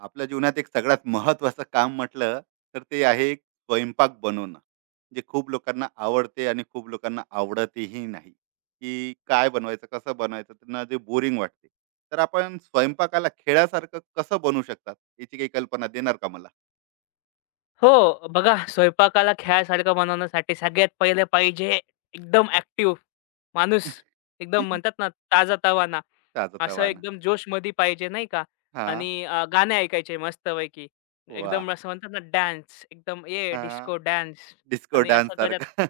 आपल्या जीवनात एक सगळ्यात महत्वाचं काम म्हटलं तर ते आहे एक स्वयंपाक बनवणं. जे खूप लोकांना आवडते आणि खूप लोकांना आवडतही नाही, की काय बनवायचं, कसं बनवायचं, त्यांना जे बोरिंग वाटते. तर आपण स्वयंपाकाला खेळासारखं कसं बनवू शकतात, याची काही कल्पना देणार का मला? हो, बघा स्वयंपाकाला खेळासारखं बनवण्यासाठी सगळ्यात पहिले पाहिजे एकदम ॲक्टिव्ह माणूस. एकदम म्हणतात ना ताजातवाना. ताजं. असं एकदम जोशमध्ये पाहिजे नाही का? हा. आणि गाणे ऐकायचे मस्तपैकी. वा. एकदम असं म्हणतात ना डान्स एकदम ये हा. डिस्को डान्स डिस्को आणि डान्स असं करत सारखा.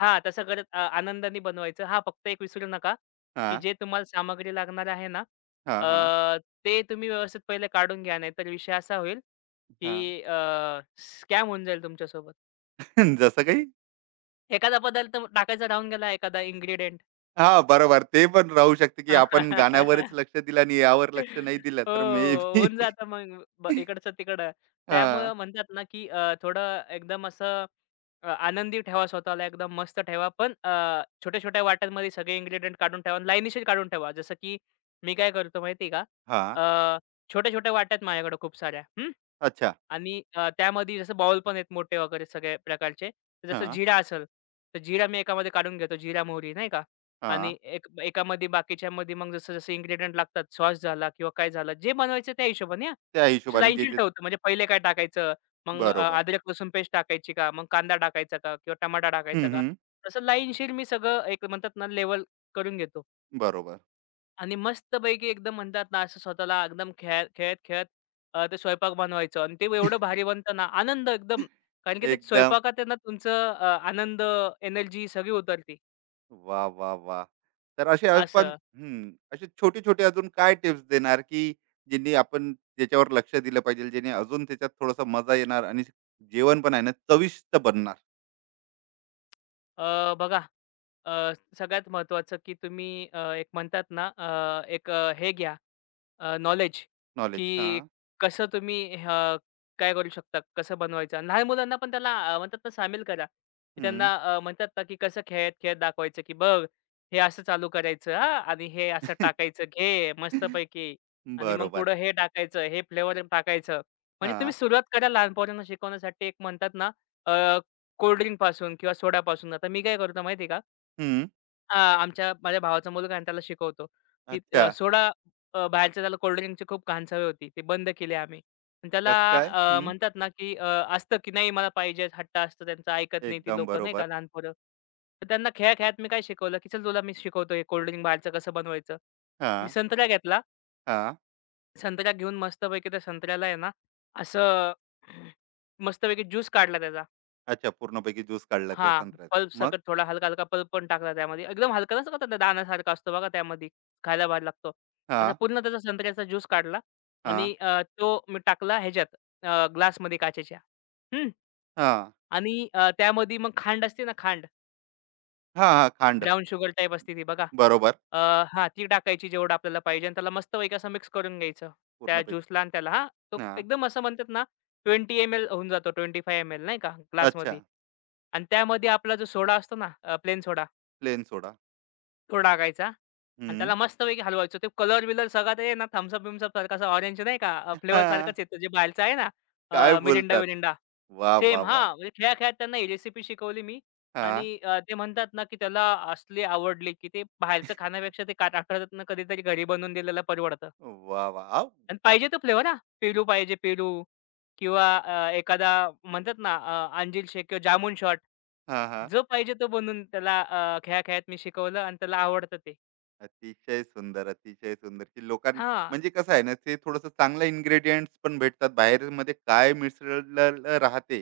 हां, तसं करत आनंदाने बनवायचं. हां, फक्त एक विसरू नका, हा. की जे तुम्हाला सामग्री लागणार आहे ना, हा. हा. अ, ते तुम्ही व्यवस्थित पहिले काढून घ्या. नाहीतर विषय असा होईल की हा. स्कॅम होऊन जाईल तुमच्यासोबत. जसं काही. एखादा पदार्थ टाकायचा राहून गेला, एखादा इन्ग्रीडियंट. हां, बरोबर. ते पण राहू शकते, की आपण गाण्यावरच लक्ष दिलं आणि यावर लक्ष नाही दिलं, हो, तर मे बी. होऊन जातं मग ब इकडचं तिकडं. हां, त्यामुळं म्हणतात ना, की थोडं एकदम असं आनंदी ठेवा स्वतःला, एकदम मस्त ठेवा. पण छोट्या-छोट्या वाट्यांमध्ये सगळे इन्ग्रीडियंट काढून ठेवा आणि काढून ठेवा. जसं की मी काय करतो माहिती का? हां. अ, छोट्या-छोट्या वाट्या माझ्याकडे खूप साऱ्या. अच्छा. आणि त्यामध्ये जसं बाउल पण आहेत मोठे वगैरे सगळ्या प्रकारचे. तर जसं हां, जीरा असेल, तर जीरा मी एकामध्ये काढून घेतो, जीरा मोहरी नाही का? हां. आणि एक एकामध्ये बाकीच्यामध्ये मग जसं-जसं इन्ग्रीडियंट लागतात, सॉस झाला किंवा काय झालं, जे बनवायचं त्या हिशोबाने हां. त्या असं हिशोबाने जे, लाईनशीर जे ठेवतो म्हणजे पहिले काय टाकायचं, मग बरोबर. अद्रक लसूण पेस्ट टाकायची का? मग कांदा टाकायचा का? किंवा टमाटा हं, टाकायचा का? हं. तसं लाईनशीर मी सगळं एक म्हणतात ना लेवल करून घेतो. बरोबर. आणि मस्तपैकी एकदम म्हणतात ना, असं स्वतःला एकदम खेळ खेळत-खेळत ते स्वयंपाक बनवायचं आणि ते एवढं भारी बनतं ना, आनंद एकदम. कारण की ते एकदम. स्वयंपाकात आहे ना तुमचं आनंद, एनर्जी सगळी उतरते. वाह, वाह, वाह! तर असे आपण असं. हं, असे छोटे-छोटे अजून काय टिप्स देणार, की ज्यांनी आपण ज्याच्यावर लक्ष दिलं पाहिजे, ज्याने अजून त्याच्यात थोडासा मजा येणार आणि जेवण पण आहे ना, चविष्ट बनणार. बघा अ, सगळ्यात महत्त्वाचं की तुम्ही एक म्हणतात ना एक हे घ्या नॉलेज नॉलेज? की हां, कसं तुम्ही काय करू शकता, कसं बनवायचं आणि लहान मुलांना पण त्याला म्हणतात ना सामील करा, की हं. त्यांना म्हणतात ना की कसं खेळत, खेळत दाखवायचं की "बघ, हे असं चालू करायचं हां आणि हे असं टाकायचं, घे मस्तपैकी आणि मग बरोबर. पुढं हे टाकायचं, हे फ्लेवर टाकायचं." म्हणजे हां. तुम्ही सुरुवात करा लहान शिकवण्यासाठी एक म्हणतात ना अ, कोल्ड ड्रिंकपासून किंवा सोडापासून. आता मी काय करतो माहिती आहे का? आमच्या माझ्या भावाचा मुलगा आहे आणि त्याला शिकवतो, की अच्छा. सोडा बाहेरच्या त्याला कोल्ड ड्रिंकची खूप घाण सवय होती. ते बंद केले आम्ही. पण त्याला कसं काय? हं. म्हणतात ना, की असतं की नाही मला पाहिजे हट्ट असतो त्यांचा ऐकत नाही ती एकदम लोकं नाही बरोबर. का लहान पोरं. तर त्यांना खेळा-खेळात मी काय शिकवलं, की चल तुला मी शिकवतो हे कोल्ड ड्रिंक बाहेरचं कसं बनवायचं. मी हां, संत्रा घेतला. हां. संत्रा घेऊन मस्तपैकी त्या संत्र्याला आहे ना, असं मस्तपैकी ज्यूस काढला त्याचा. अच्छा, पूर्णपैकी ज्यूस काढला त्या हां, संत्र्याचा. पल्प मग? सकट थोडा हलका-हलका पल्प पण टाकला त्यामध्ये. एकदम हलका नसतो का तो दाण्यासारखा असतो बघा त्यामध्ये, खायला भारी लागतो. असा हां, पूर्ण त्याचा संत्र्याचा ज्यूस काढला हां, आणि तो मी टाकला ह्याच्यात ग्लासमध्ये काचेच्या. हं. हां. आणि त्यामध्ये मग खांड असते ना खांड, हां, हां. खांड. ब्राउन शुगर टाईप असते ती बघा. बरोबर. अ, हां, ती टाकायची जेवढं आपल्याला पाहिजे आणि त्याला मस्तपैकी असं मिक्स करून घ्यायचं. त्या पूर्णपैकी. ज्यूसला आणि त्याला हां, तो हां. एकदम असं म्हणतात ना 20 ml एम-एल होऊन जातो, 25 ml एम-एल नाही का अच्छा. ग्लासमध्ये. आणि त्यामध्ये आपला जो सोडा असतो ना प्लेन सोडा प्लेन सोडा. तो टाकायचा आणि हं. त्याला मस्तपैकी हलवायचं. ते कलर-बिलर सगळा ते ना थम्सअप बिम्सअप सारखा असा ऑरेंज नाही का फ्लेवर हां. सारखाच येतो जे बाहेरचा आहे ना काय बोलतात? मिरिंडा-विरिंडा. वाह, वाह, सेम वाह! हां, म्हणजे खेळा-खेळात त्यांना ही रेसिपी शिकवली मी हां. आणि ते म्हणतात ना, की त्याला असले आवडले, की ते बाहेरचं खाण्यापेक्षा ते काट आठवड्यातनं कधीतरी घरी बनवून दिलेलं परवडतं वाह, वाह! आव. आणि पाहिजे तो फ्लेवर हां. पेरू पाहिजे पेरू किंवा एखादा म्हणतात ना अंजीर शेक किंवा जामून शॉट. हां, हां. जो पाहिजे तो बनवून त्याला खेळा-खेळात मी शिकवलं आणि त्याला आवडतं ते. अतिशय सुंदर, अतिशय सुंदर. की लोकां, हां. म्हणजे कसं आहे ना, ते थोडंसं चांगलं इन्ग्रीडियंट्स पण भेटतात. बाहेरमध्ये काय मिसळलेलं राहते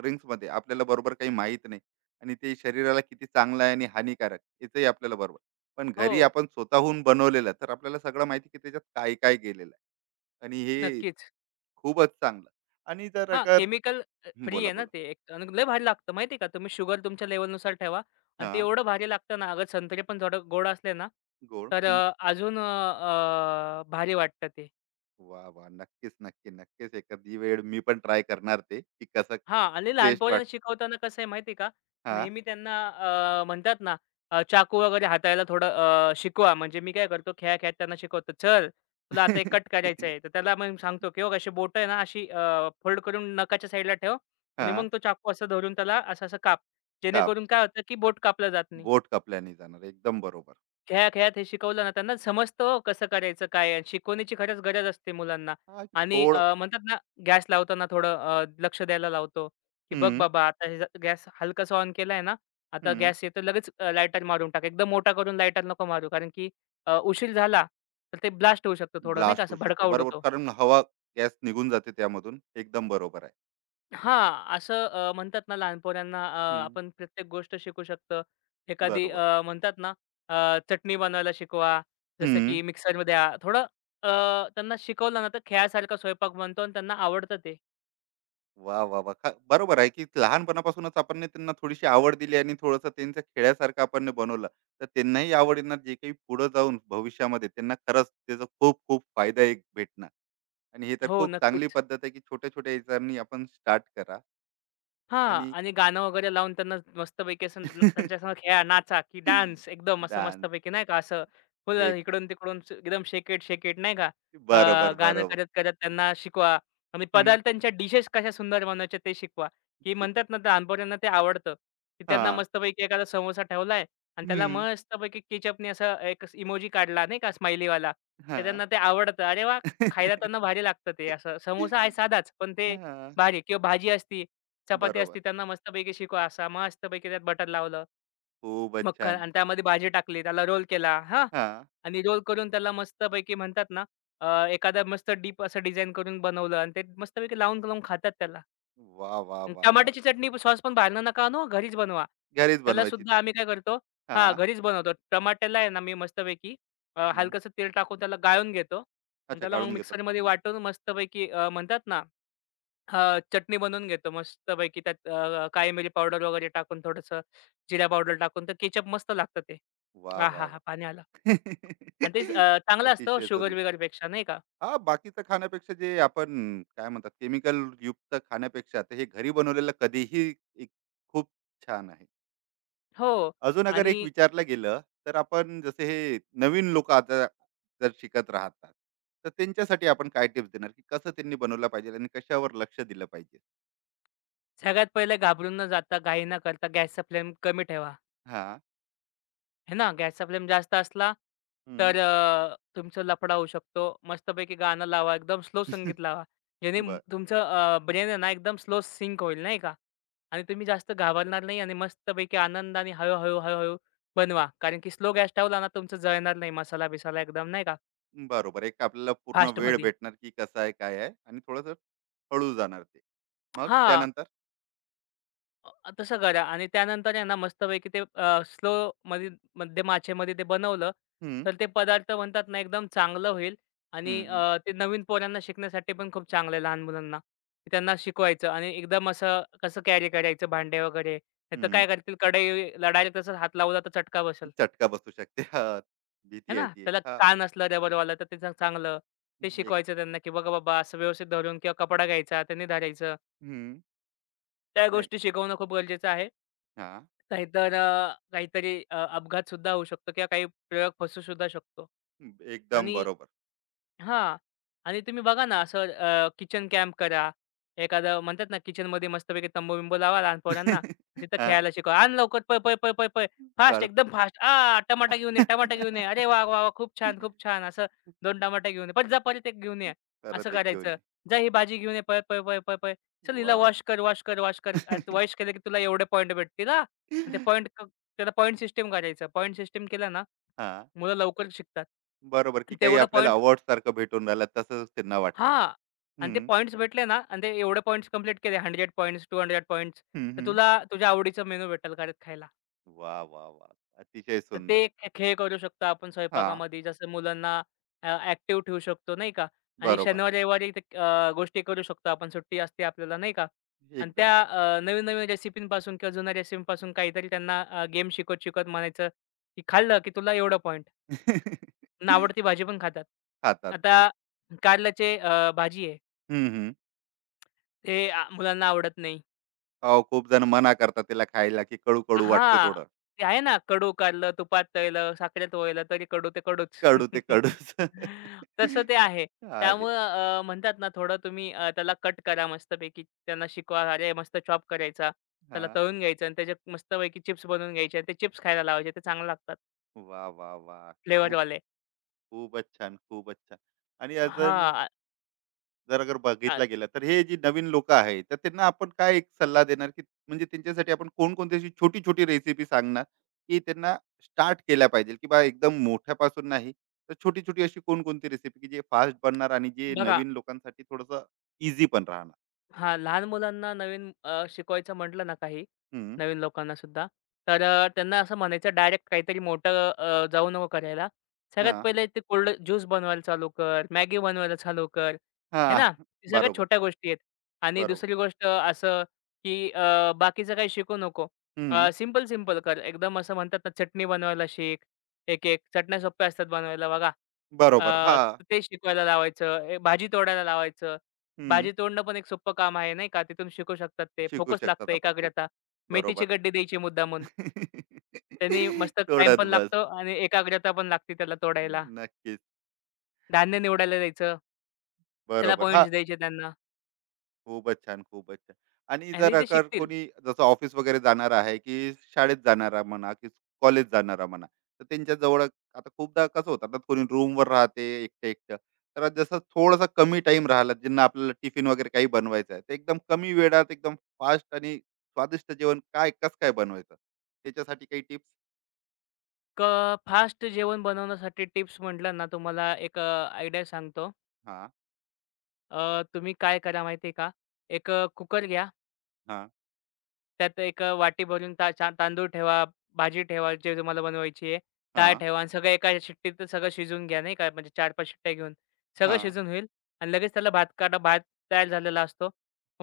ड्रिंक्स मध्ये आपल्याला बरोबर काही माहित नाही आणि ते शरीराला किती चांगलं आहे आणि हानिकारक याचंही आपल्याला बरोबर. पण हो, घरी आपण स्वतःहून बनवलेलं तर आपल्याला सगळं माहिती, की त्याच्यात काय काय गेलेलं आहे आणि हे नक्कीच. खूपच चांगलं. आणि जर हां, अगर केमिकल हं, फ्री बोला आहे ना बोला. ते एक आणि लय भारी लागतं माहिती आहे का? तुम्ही शुगर तुमच्या लेव्हलनुसार ठेवा आणि हा, ते एवढं भारी लागतं ना, अगर संत्रे पण थोडं गोड असले ना, गोड तर हं. अजून अ, अ, भारी वाटतं ते. वा वा, नक्कीच नक्की नक्कीच एखादी वेळ मी पण ट्राय करणार ते, की कसं हां आणि लहान टेस्ट पोरांना वाटत. शिकवताना कसं आहे माहिती आहे का? हा. नेहमी त्यांना म्हणतात ना चाकू वगैरे हाताळायला थोडं शिकवा. म्हणजे मी काय करतो खेळा-खेळात त्यांना शिकवतो, "चल, तुला आता एक कट करायचा आहे." तर त्याला मग सांगतो, की "बघ अशी बोट आहे ना अशी फोल्ड करून नखाच्या साईडला ठेव हा. आणि मग तो चाकू असं धरून त्याला असं-असं काप." काप. जेणेकरून काय होतं, की बोट कापलं जात नाही. बोट कापल्याने जाणार एकदम बरोबर. खेळा-खेळात हे शिकवलं ना, त्यांना समजतं हो कसं करायचं काय आहे. शिकवणीची खरंच गरज असते मुलांना हा, की आणि थोडं. म्हणतात ना, गॅस लावताना थोडं लक्ष द्यायला लावतो, की "बघ हम्म. बाबा आता हे गॅस हलकासा ऑन केलाय ना, आता हम्म. गॅस येतो लगेच लायटर मारून टाक. एकदम मोठा करून लायटर नको मारू कारण की उशीर झाला तर ते ब्लास्ट होऊ शकतं थोडं नाही का, ब्लास्ट होऊ असं शकतो. भडका बरोबर, उडवतो." कारण हवा, गॅस निघून जाते त्यामधून. एकदम बरोबर आहे. हां, असं म्हणतात ना लहान पोरांना हं, आपण प्रत्येक गोष्ट शिकू शकतो. एखादी बरोबर. म्हणतात ना चटणी बनवायला शिकवा. जसं हं. की मिक्सर द्या. थोडं अ, त्यांना शिकवलं ना, तर खेळासारखा स्वयंपाक बनतो आणि त्यांना आवडतं ते. वाह, वाह, वाह! ख बरोबर आहे, की लहानपणापासूनच आपण ना त्यांना थोडीशी आवड दिली आणि थोडंसं त्यांचं खेळासारखं आपण ने बनवलं, तर त्यांनाही आवडीनं जे काही पुढे जाऊन भविष्यामध्ये त्यांना खरंच त्याचा खूप-खूप फायदा एक भेटणार. आणि हे तर हो, खूप चांगली नक्कीच. पद्धत आहे, की छोट्या-छोट्या याच्यानी आपण स्टार्ट करा. हां. आणि आणि गाणं वगैरे लावून त्यांना मस्तपैकी असं न त्यांच्यासंग खेळा, नाचा की डान्स एकदम असं डान्स मस्तपैकी नाही का असं फुल एक. इकडून-तिकडून स एकदम शेक इट, नाही का. अ, बरोबर, गाणं बरोबर. करत-करत त्यांना शिकवा आणि हं, पदार्थांच्या डिशेस कशा सुंदर बनवायच्या ते शिकवा, की शिकवा. म्हणतात ना लहानपोरांना ते आवडतं, की त्यांना हां. मस्तपैकी एखादा समोसा ठेवलाय आणि त्याला हं, मस्तपैकी केचअपनी असं एक इमोजी काढला नाही का स्माइलीवाला. तर हां. त्यांना ते आवडतं. अरे वाह! खायला त्यांना भारी लागतं ते असं. समोसा आहे साधाच, पण ते हां, भारी किंवा भाजी असती चपाती बरोबर. असती त्यांना मस्तपैकी शिकवा असा मस्तपैकी त्यात बटर लावलं, खूपच मक्खन छान. आणि त्यामध्ये भाजी टाकली, त्याला रोल केला हां. हां. आणि रोल करून त्याला मस्तपैकी म्हणतात ना, एखादा मस्त डीप असं डिझाइन करून बनवलं आणि ते मस्तपैकी लावून-लावून खातात त्याला. वाह, वाह, अन वाह, वाह! टमाट्याची चटणी सॉस पण बाहेरनं नका आणू घरीच बनवा. घरीच त्याला बनवायची ती. सुद्धा आम्ही काय करतो हां, हां. घरीच बनवतो. टमाट्याला आहे ना, मी मस्तपैकी हं. हलकसं तेल टाकून त्याला गाळून घेतो आणि अच्छा, त्याला मग गाळून घेतात मिक्सरमध्ये पूर्ण. वाटून मस्तपैकी म्हणतात ना हां, चटणी बनवून घेतो मस्तपैकी त्यात काळी मिरी पावडर वगैरे टाकून, थोडंसं जिरा पावडर टाकून, तर केचप मस्त लागतं ते. वाह, वाह, आहाहा! पाणी आलं वाह! आणि ते चांगलं असतं हो अतिशय सुंदर. शुगर-बिगरपेक्षा नाही का. हां, बाकीचं खाण्यापेक्षा जे आपण काय म्हणतात केमिकलयुक्त खाण्यापेक्षा ते हे घरी बनवलेलं कधीही एक खूप छान आहे. हो अजून अगर आणि एक विचारलं गेलं तर आपण जसे हे नवीन लोक आता जर शिकत राहतात तर त्यांच्यासाठी आपण काय टिप्स देणार, की कसं त्यांनी बनवलं पाहिजे आणि कशावर लक्ष दिलं पाहिजे. सगळ्यात पहिले घाबरून न जाता, घाई न करता गॅसचा फ्लेम कमी ठेवा. हा. हे ना, गॅसचा फ्लेम जास्त असला, हम्म. तर तुमचा लफडा होऊ शकतो. मस्तपैकी गाणं लावा, एकदम स्लो संगीत लावा. ज्याने बर. तुमचं ब्रेन आहे ना, एकदम स्लो सिंक होईल, नाही का? आणि तुम्ही जास्त घाबरणार नाही आणि मस्तपैकी आनंदाने हळू-हळू, हळूहळू बनवा. कारण की स्लो गॅस ठेवला ना, तुमचं जळणार नाही मसाला-बिसाला एकदम, नाही का, बरोबर एक आपल्याला पूर्ण वेळ फास्टमध्ये. भेटणार, की कसं आहे काय आहे आणि थोडस हळू जाणार ते, मग हां. त्यानंतर तसं करा आणि त्यानंतर आहे ना मस्तपैकी ते स्लो मध्ये मध्ये माचेमध्ये ते बनवलं, हम्म, तर ते पदार्थ म्हणतात ना एकदम चांगलं होईल आणि हम्म, हम्म, ते नवीन पोरांना शिकण्यासाठी पण खूप चांगलं आहे लहान मुलांना. त्यांना शिकवायचं आणि एकदम असं कसं कॅरी करायचं भांडे वगैरे. नाहीतर हम्म, काय करतील कढईला डायरेक्ट तसंच हात लावला तर चटका बसेल, चटका बसू शकते. हा, है भीती आहे ना? ती एक. त्याला हा. कान असलं रबरवाला तर त्याचं चांगलं. ते एक. शिकवायचं त्यांना, की "बघा बाबा असं व्यवस्थित धरून किंवा कपडा घ्यायचा, त्यांनी धरायचं." हम्म, त्या नाही. गोष्टी शिकवणं खूप गरजेचं आहे. हा. नाहीतर काहीतरी अपघातसुद्धा होऊ शकतो किंवा काही प्रयोग फसू सुद्धा शकतो. एकदम आणि बरोबर. हां. आणि तुम्ही बघा ना असं किचन कॅम्प करा. एखादं म्हणतात ना किचनमध्ये मस्तपैकी तंबू-बिंबू लावा लहान पोरांना. तिथं हा. खेळायला शिकवा. "आण लवकर पळ, पळ, पळ, पळ, पळ. फास्ट कळलं. एकदम फास्ट. आ, टमाटा घेऊन ये, टमाटा घेऊन ये. अरे वाह, वाह, वाह! खूप छान, खूप छान." असं 2 टमाटे घेऊन ये. "परत जा, परत एक घेऊन ये." असं परत एक घेऊन करायचं. ये. "जा ही भाजी घेऊन ये. पळ, पळ, पळ, पळ, पळ. चल हिला वाह! वॉश कर, वॉश कर, वॉश कर. वॉश केलं की तुला एवढे पॉइंट भेटतील हां." हां, आणि ते पॉइंट त्याला पॉइंट सिस्टम करायचं. पॉइंट सिस्टम केलं ना मुलं लवकर शिकतात. बरोबर, की आणि काही तेवढं आपल्याला पॉइंट अवॉर्ड सारखं भेटून राहिलं तसंच त्यांना वाटते. हां. आणि ते हं, पॉइंट्स भेटले ना आणि ते एवढे पॉइंट्स कंप्लीट केले 100 पॉइंट्स, 200 पॉइंट्स हं, तर हं. तुला तुझ्या आवडीचं मेनू भेटेल घरात खायला. वाह, वाह, वाह! अतिशय तर ते सुंदर. एक खेळ करू शकतो आपण हां, स्वयंपाकामध्ये. जसं मुलांना ॲक्टिव्ह ठेवू शकतो नाही का? आणि बरोबर. शनिवार-रविवारी ते गोष्टी करू शकतो आपण. सुट्टी असते आपल्याला नाही का? आणि एकदम. त्या नवीन-नवीन रेसिपींपासून किंवा जुन्या रेसिपींपासून काहीतरी त्यांना गेम शिकवत-शिकवत म्हणायचं, की खाल्लं की तुला एवढं पॉइंट आवडती भाजी पण खातात. खातात आता बेक. कारल्याचे भाजी आहे. हं, हं. ते मुलांना आवडत नाही. अहो, खूप जण मना करतात त्याला खायला, की कडू-कडू वाटते हां. थोडं. ते आहे ना कडू काढलं, तुपात तळलं, साखरेत वळलं तरी कडू ते कडूच. कडू ते कडूच. तसं ते आहे. आहे. त्यामुळं म्हणतात ना थोडं तुम्ही त्याला कट करा मस्तपैकी. त्यांना शिकवा, अरे मस्त चॉप करायचा. त्याला हां. तळून घ्यायचं आणि त्याचे मस्तपैकी चिप्स बनवून घ्यायचे आणि ते चिप्स खायला लावायचे. ते चांगले लागतात वाह, वाह, वाह! खूप, फ्लेवरवाले. खूपच छान, खूपच छान. आणि अजून हां. आ, जर अगर आ, बघितला गेला तर हे जी नवीन लोक आहेत, तर त्यांना आपण काय एक सल्ला देणार, की म्हणजे त्यांच्यासाठी आपण कोणकोणती अशी छोटी छोटी रेसिपी सांगणार, की त्यांना स्टार्ट केल्या पाहिजे, की बा एकदम मोठ्यापासून नाही, तर छोटी छोटी अशी कोणकोणती रेसिपी, की जे फास्ट बनणार आणि जे बघा नवीन लोकांसाठी थोडस इझी पण राहणार. हां, लहान मुलांना नवीन शिकवायचं म्हटलं ना काही, हम्म, नवीन लोकांना सुद्धा, तर त्यांना असं म्हणायचं डायरेक्ट काहीतरी मोठं जाऊ नको करायला. सगळ्यात हा. पहिले ते कोल्ड ज्यूस बनवायला चालू कर, मॅगी बनवायला चालू कर, हा. है ना? ते सगळ्यात बरोबर. छोट्या गोष्टी आहेत. आणि बरोबर. दुसरी गोष्ट असं, की बाकीचं काही शिकू नको. हम्म, सिंपल, सिंपल कर. एकदम असं म्हणतात ना, चटणी बनवायला शिक, एक-एक. चटण्या सोप्या असतात बनवायला बघा. बरोबर. अ, हा. ते शिकवायला लावायचं, ए, भाजी तोडायला लावायचं. हम्म, भाजी तोडणं पण एक सोपं काम आहे, नाही का. तिथून शिकू शकतात ते. शिकू फोकस शकतात लागतं, आपण खूप. एकाग्रता. मेथीची बरोबर. गड्डी द्यायची मुद्दामून. त्यानी मस्त टाईम तोडत पण बस. लागतो आणि एकाग्रता पण लागते त्याला तोडायला. नक्कीच. धान्य निवडायला द्यायचं. त्याला बरोबर. हा. पॉइंट्स द्यायचे त्यांना. खूपच छान, खूपच छान. आणि जर ह्याने ते अगर शिकतील. कोणी जसं ऑफिस वगैरे जाणार आहे, की शाळेत जाणारा म्हणा, की कॉलेज जाणारा म्हणा, तर त्यांच्या जवळ आता खूपदा कसं होतं ना, कोणी रूमवर राहते एकटं-एकटं. तर जसं थोडासा कमी टाईम राहिला, ज्यांना आपल्याला टिफिन वगैरे काही बनवायचं आहे, तर एकदम कमी वेळात एकदम फास्ट आणि स्वादिष्ट जेवण काय कसं काय बनवायचं? त्याच्यासाठी काही टिप्स? क फास्ट जेवण बनवण्यासाठी टिप्स म्हटलं ना, तुम्हाला एक आयडिया सांगतो. हां, तुम्ही काय करा माहिती आहे का? एक कुकर घ्या. हां, त्यात एक वाटी भरून छान तांदूळ ठेवा, भाजी ठेवा, जे तुम्हाला बनवायची आहे. डाळ हां, ठेवा आणि सगळं एका शिट्टीत सगळं शिजवून घ्या, नाही का. म्हणजे 4-5 शिट्ट्या घेऊन सगळं हां. शिजून होईल आणि लगेच त्याला भात काढा. भात तयार झालेला असतो.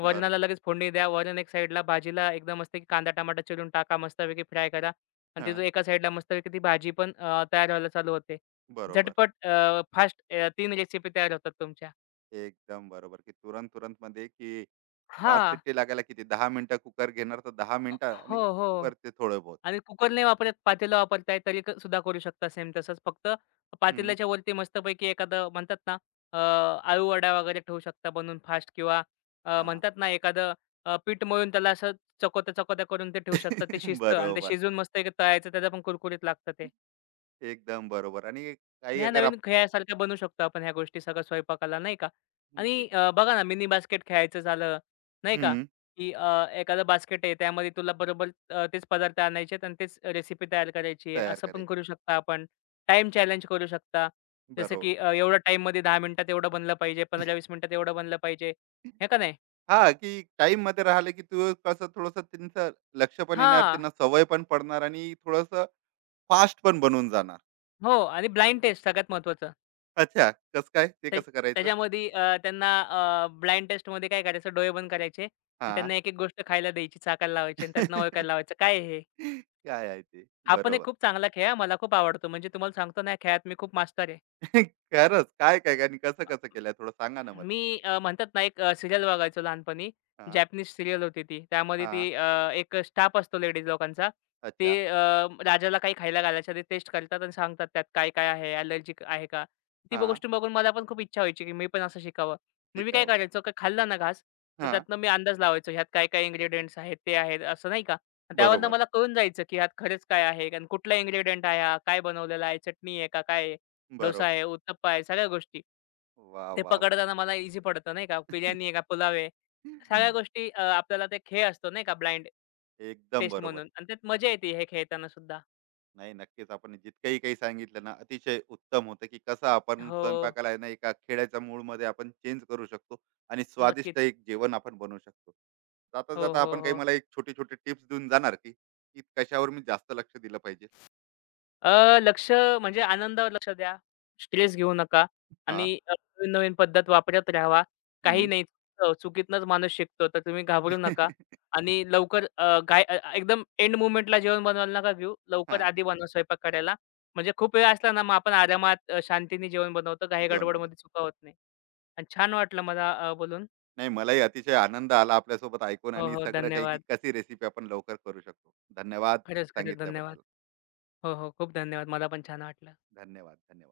वरणाला बरोबर. लगेच फोडणी द्या. वरण एक साईडला, भाजीला एकदम मस्तपैकी कांदा, टमाटा चिरून टाका. मस्तपैकी फ्राय करा आणि तिथून हां, एका साईडला मस्तपैकी ती भाजी पण तयार व्हायला चालू होते. बरोबर. झटपट फास्ट रेसिपी तयार होतात तुमच्या. एकदम बरोबर, की तुरंत-तुरंतमध्ये की 5 हां. सिट्टी लागायला किती 10 मिनिटं कुकर घेणार तर 10 मिनिटं हो, आणि हो. वरती थोडं बहुत. आणि कुकर नाही वापरत, पातेलं वापरताय तरी सुद्धा करू शकता सेम तसंच. फक्त हं. पातेल्याच्या वरती मस्तपैकी एखादं म्हणतात ना, अ, आळू वडा वगैरे ठेवू शकता बनवून फास्ट किंवा हां. म्हणतात ना, एखादं पीठ मळून त्याला असं चकोत्या-चकोत्या करून ते ठेवू शकता. ते शिजतं आणि ते बरोबर. शिजून मस्त एक तळायचं त्याचं पण कुरकुरीत लागतं ते. एकदम बरोबर. आणि आणि काही ह्या अगर आप नवीन खेळासारख्या बनवू शकतो आपण ह्या गोष्टी सगळ्या स्वयंपाकाला नाही का? एक आणि बघा ना मिनी बास्केट खेळायचं झालं नाही का? हं. की एखादं बास्केट आहे त्यामध्ये तुला बरोबर तेच पदार्थ आणायचे आहेत आणि तेच रेसिपी तयार करायची आहे. तयार असं पण करायची. करू शकता आपण. टाईम चॅलेंज करू शकता. जसं बरोबर. की एवढ्या टाईममध्ये 10 मिनिटात एवढं बनलं पाहिजे, 15-20 मिनिटात एवढं बनलं पाहिजे. हे का नाही? हां, की टाईममध्ये राहिलं की तू कसं थोडंसं त्यांचं लक्ष पण येणार, हां. त्यांना सवय पण पडणार आणि थोडंसं फास्ट पण बनून जाणार. हो आणि ब्लाइंड टेस्ट सगळ्यात महत्त्वाचं. अच्छा, कसं काय? ते त्या कसं करायचं? त्याच्यामध्ये त्यांना ब्लाइंड टेस्टमध्ये काय करायचं डोळे बंद करायचे आणि हां. त्यांना एक-एक गोष्ट खायला द्यायची, चाखायला लावायची आणि त्यांना ओळखायला लावायचं काय आहे हे? काय आहे ते? हा पण एक बरोबर. खूप चांगला खेळ आहे. मला खूप आवडतो. म्हणजे तुम्हाला सांगतो ना, या खेळात मी खूप मास्टर आहे. खरंच काय, काय आणि कसं-कसं केलंय थोडं सांगा ना मला? मी म्हणतात ना, एक सीरियल बघायचो लहानपणी. हां. जॅपनीज सीरियल होती ती. त्यामध्ये हां. ती एक स्टाफ असतो लेडीज लोकांचा. ते अच्छा. राजाला काही खायला घालायच्या आधी टेस्ट करतात आणि सांगतात त्यात काय-काय आहे, ॲलर्जी आहे का? ती हां. गोष्ट बघून मला पण खूप इच्छा व्हायची, की मी पण असं शिकावं. मग मी काय शिकावं. करायचो, का खाल्ला ना घास, तर हां. त्यातनं मी अंदाज लावायचो, ह्यात काय-काय इन्ग्रीडियंट्स आहेत, ते आहेत, असं नाही का? आणि त्यावरनं बरोबर, मला कळून जायचं, की ह्यात खरंच काय आहे आणि कुठला इन्ग्रीडियंट आहे हा? काय बनवलेला आहे? चटणी आहे का काय आहे? डोसा बरोबर. आहे, उत्तप्पा आहे, सगळ्या गोष्टी. वाह! ते वाह! वाह! पकडताना मला ईझी पडतं नाही का. बिर्याणी आहे का पुलाव आहे. सगळ्या गोष्टी आपल्याला ते खेळ असतो नाही का ब्लाइंड एकदम टेस्ट बरोबर म्हणून आहे. आणि त्यात मजा येते हे खेळताना सुद्धा. नाही, नक्कीच आपण जितकंही काही सांगितलं ना, अतिशय उत्तम होतं, की कसं आपण हो, स्वयंपाकाला आहे ना, एका खेळाच्या मूडमध्ये आपण चेंज करू शकतो आणि स्वादिष्ट नक्कीच. एक जेवण आपण बनवू शकतो. हो, जाता-जाता हो, आपण काही हो. मला एक छोटे-छोटे टिप्स देऊन जाणार, की की कशावर मी जास्त लक्ष दिलं पाहिजे? लक्ष म्हणजे आनंदावर लक्ष द्या. स्ट्रेस घेऊ नका हां. आणि नवीन-नवीन पद्धत वापरत राहावा. काही हं. नाही चुकीतनंच माणूस शिकतो, तर तुम्ही हां. घाबरू नका आणि लवकर अ, काय अ, अ, एकदम एंड मोमेंटला जेवण बनवायला नका घेऊ. लवकर आधी बनवा स्वयंपाक करायला. म्हणजे खूप वेळ असला ना, मग आपण आरामात शांतीने जेवण बनवतो. घाई जेवण बनवतो. गडबडमध्ये चुका होत नाही आणि छान वाटलं मला बोलून. नाही, मलाही अतिशय आनंद आला आपल्यासोबत ऐकून हो, आणि हो. सगळं काही, की धन्यवाद. कशी रेसिपी आपण लवकर करू शकतो. धन्यवाद. खरंच, खरंच धन्यवाद. सांगितल्याबद्दल हो, हो. खूप धन्यवाद. मला पण छान वाटलं. धन्यवाद. धन्यवाद.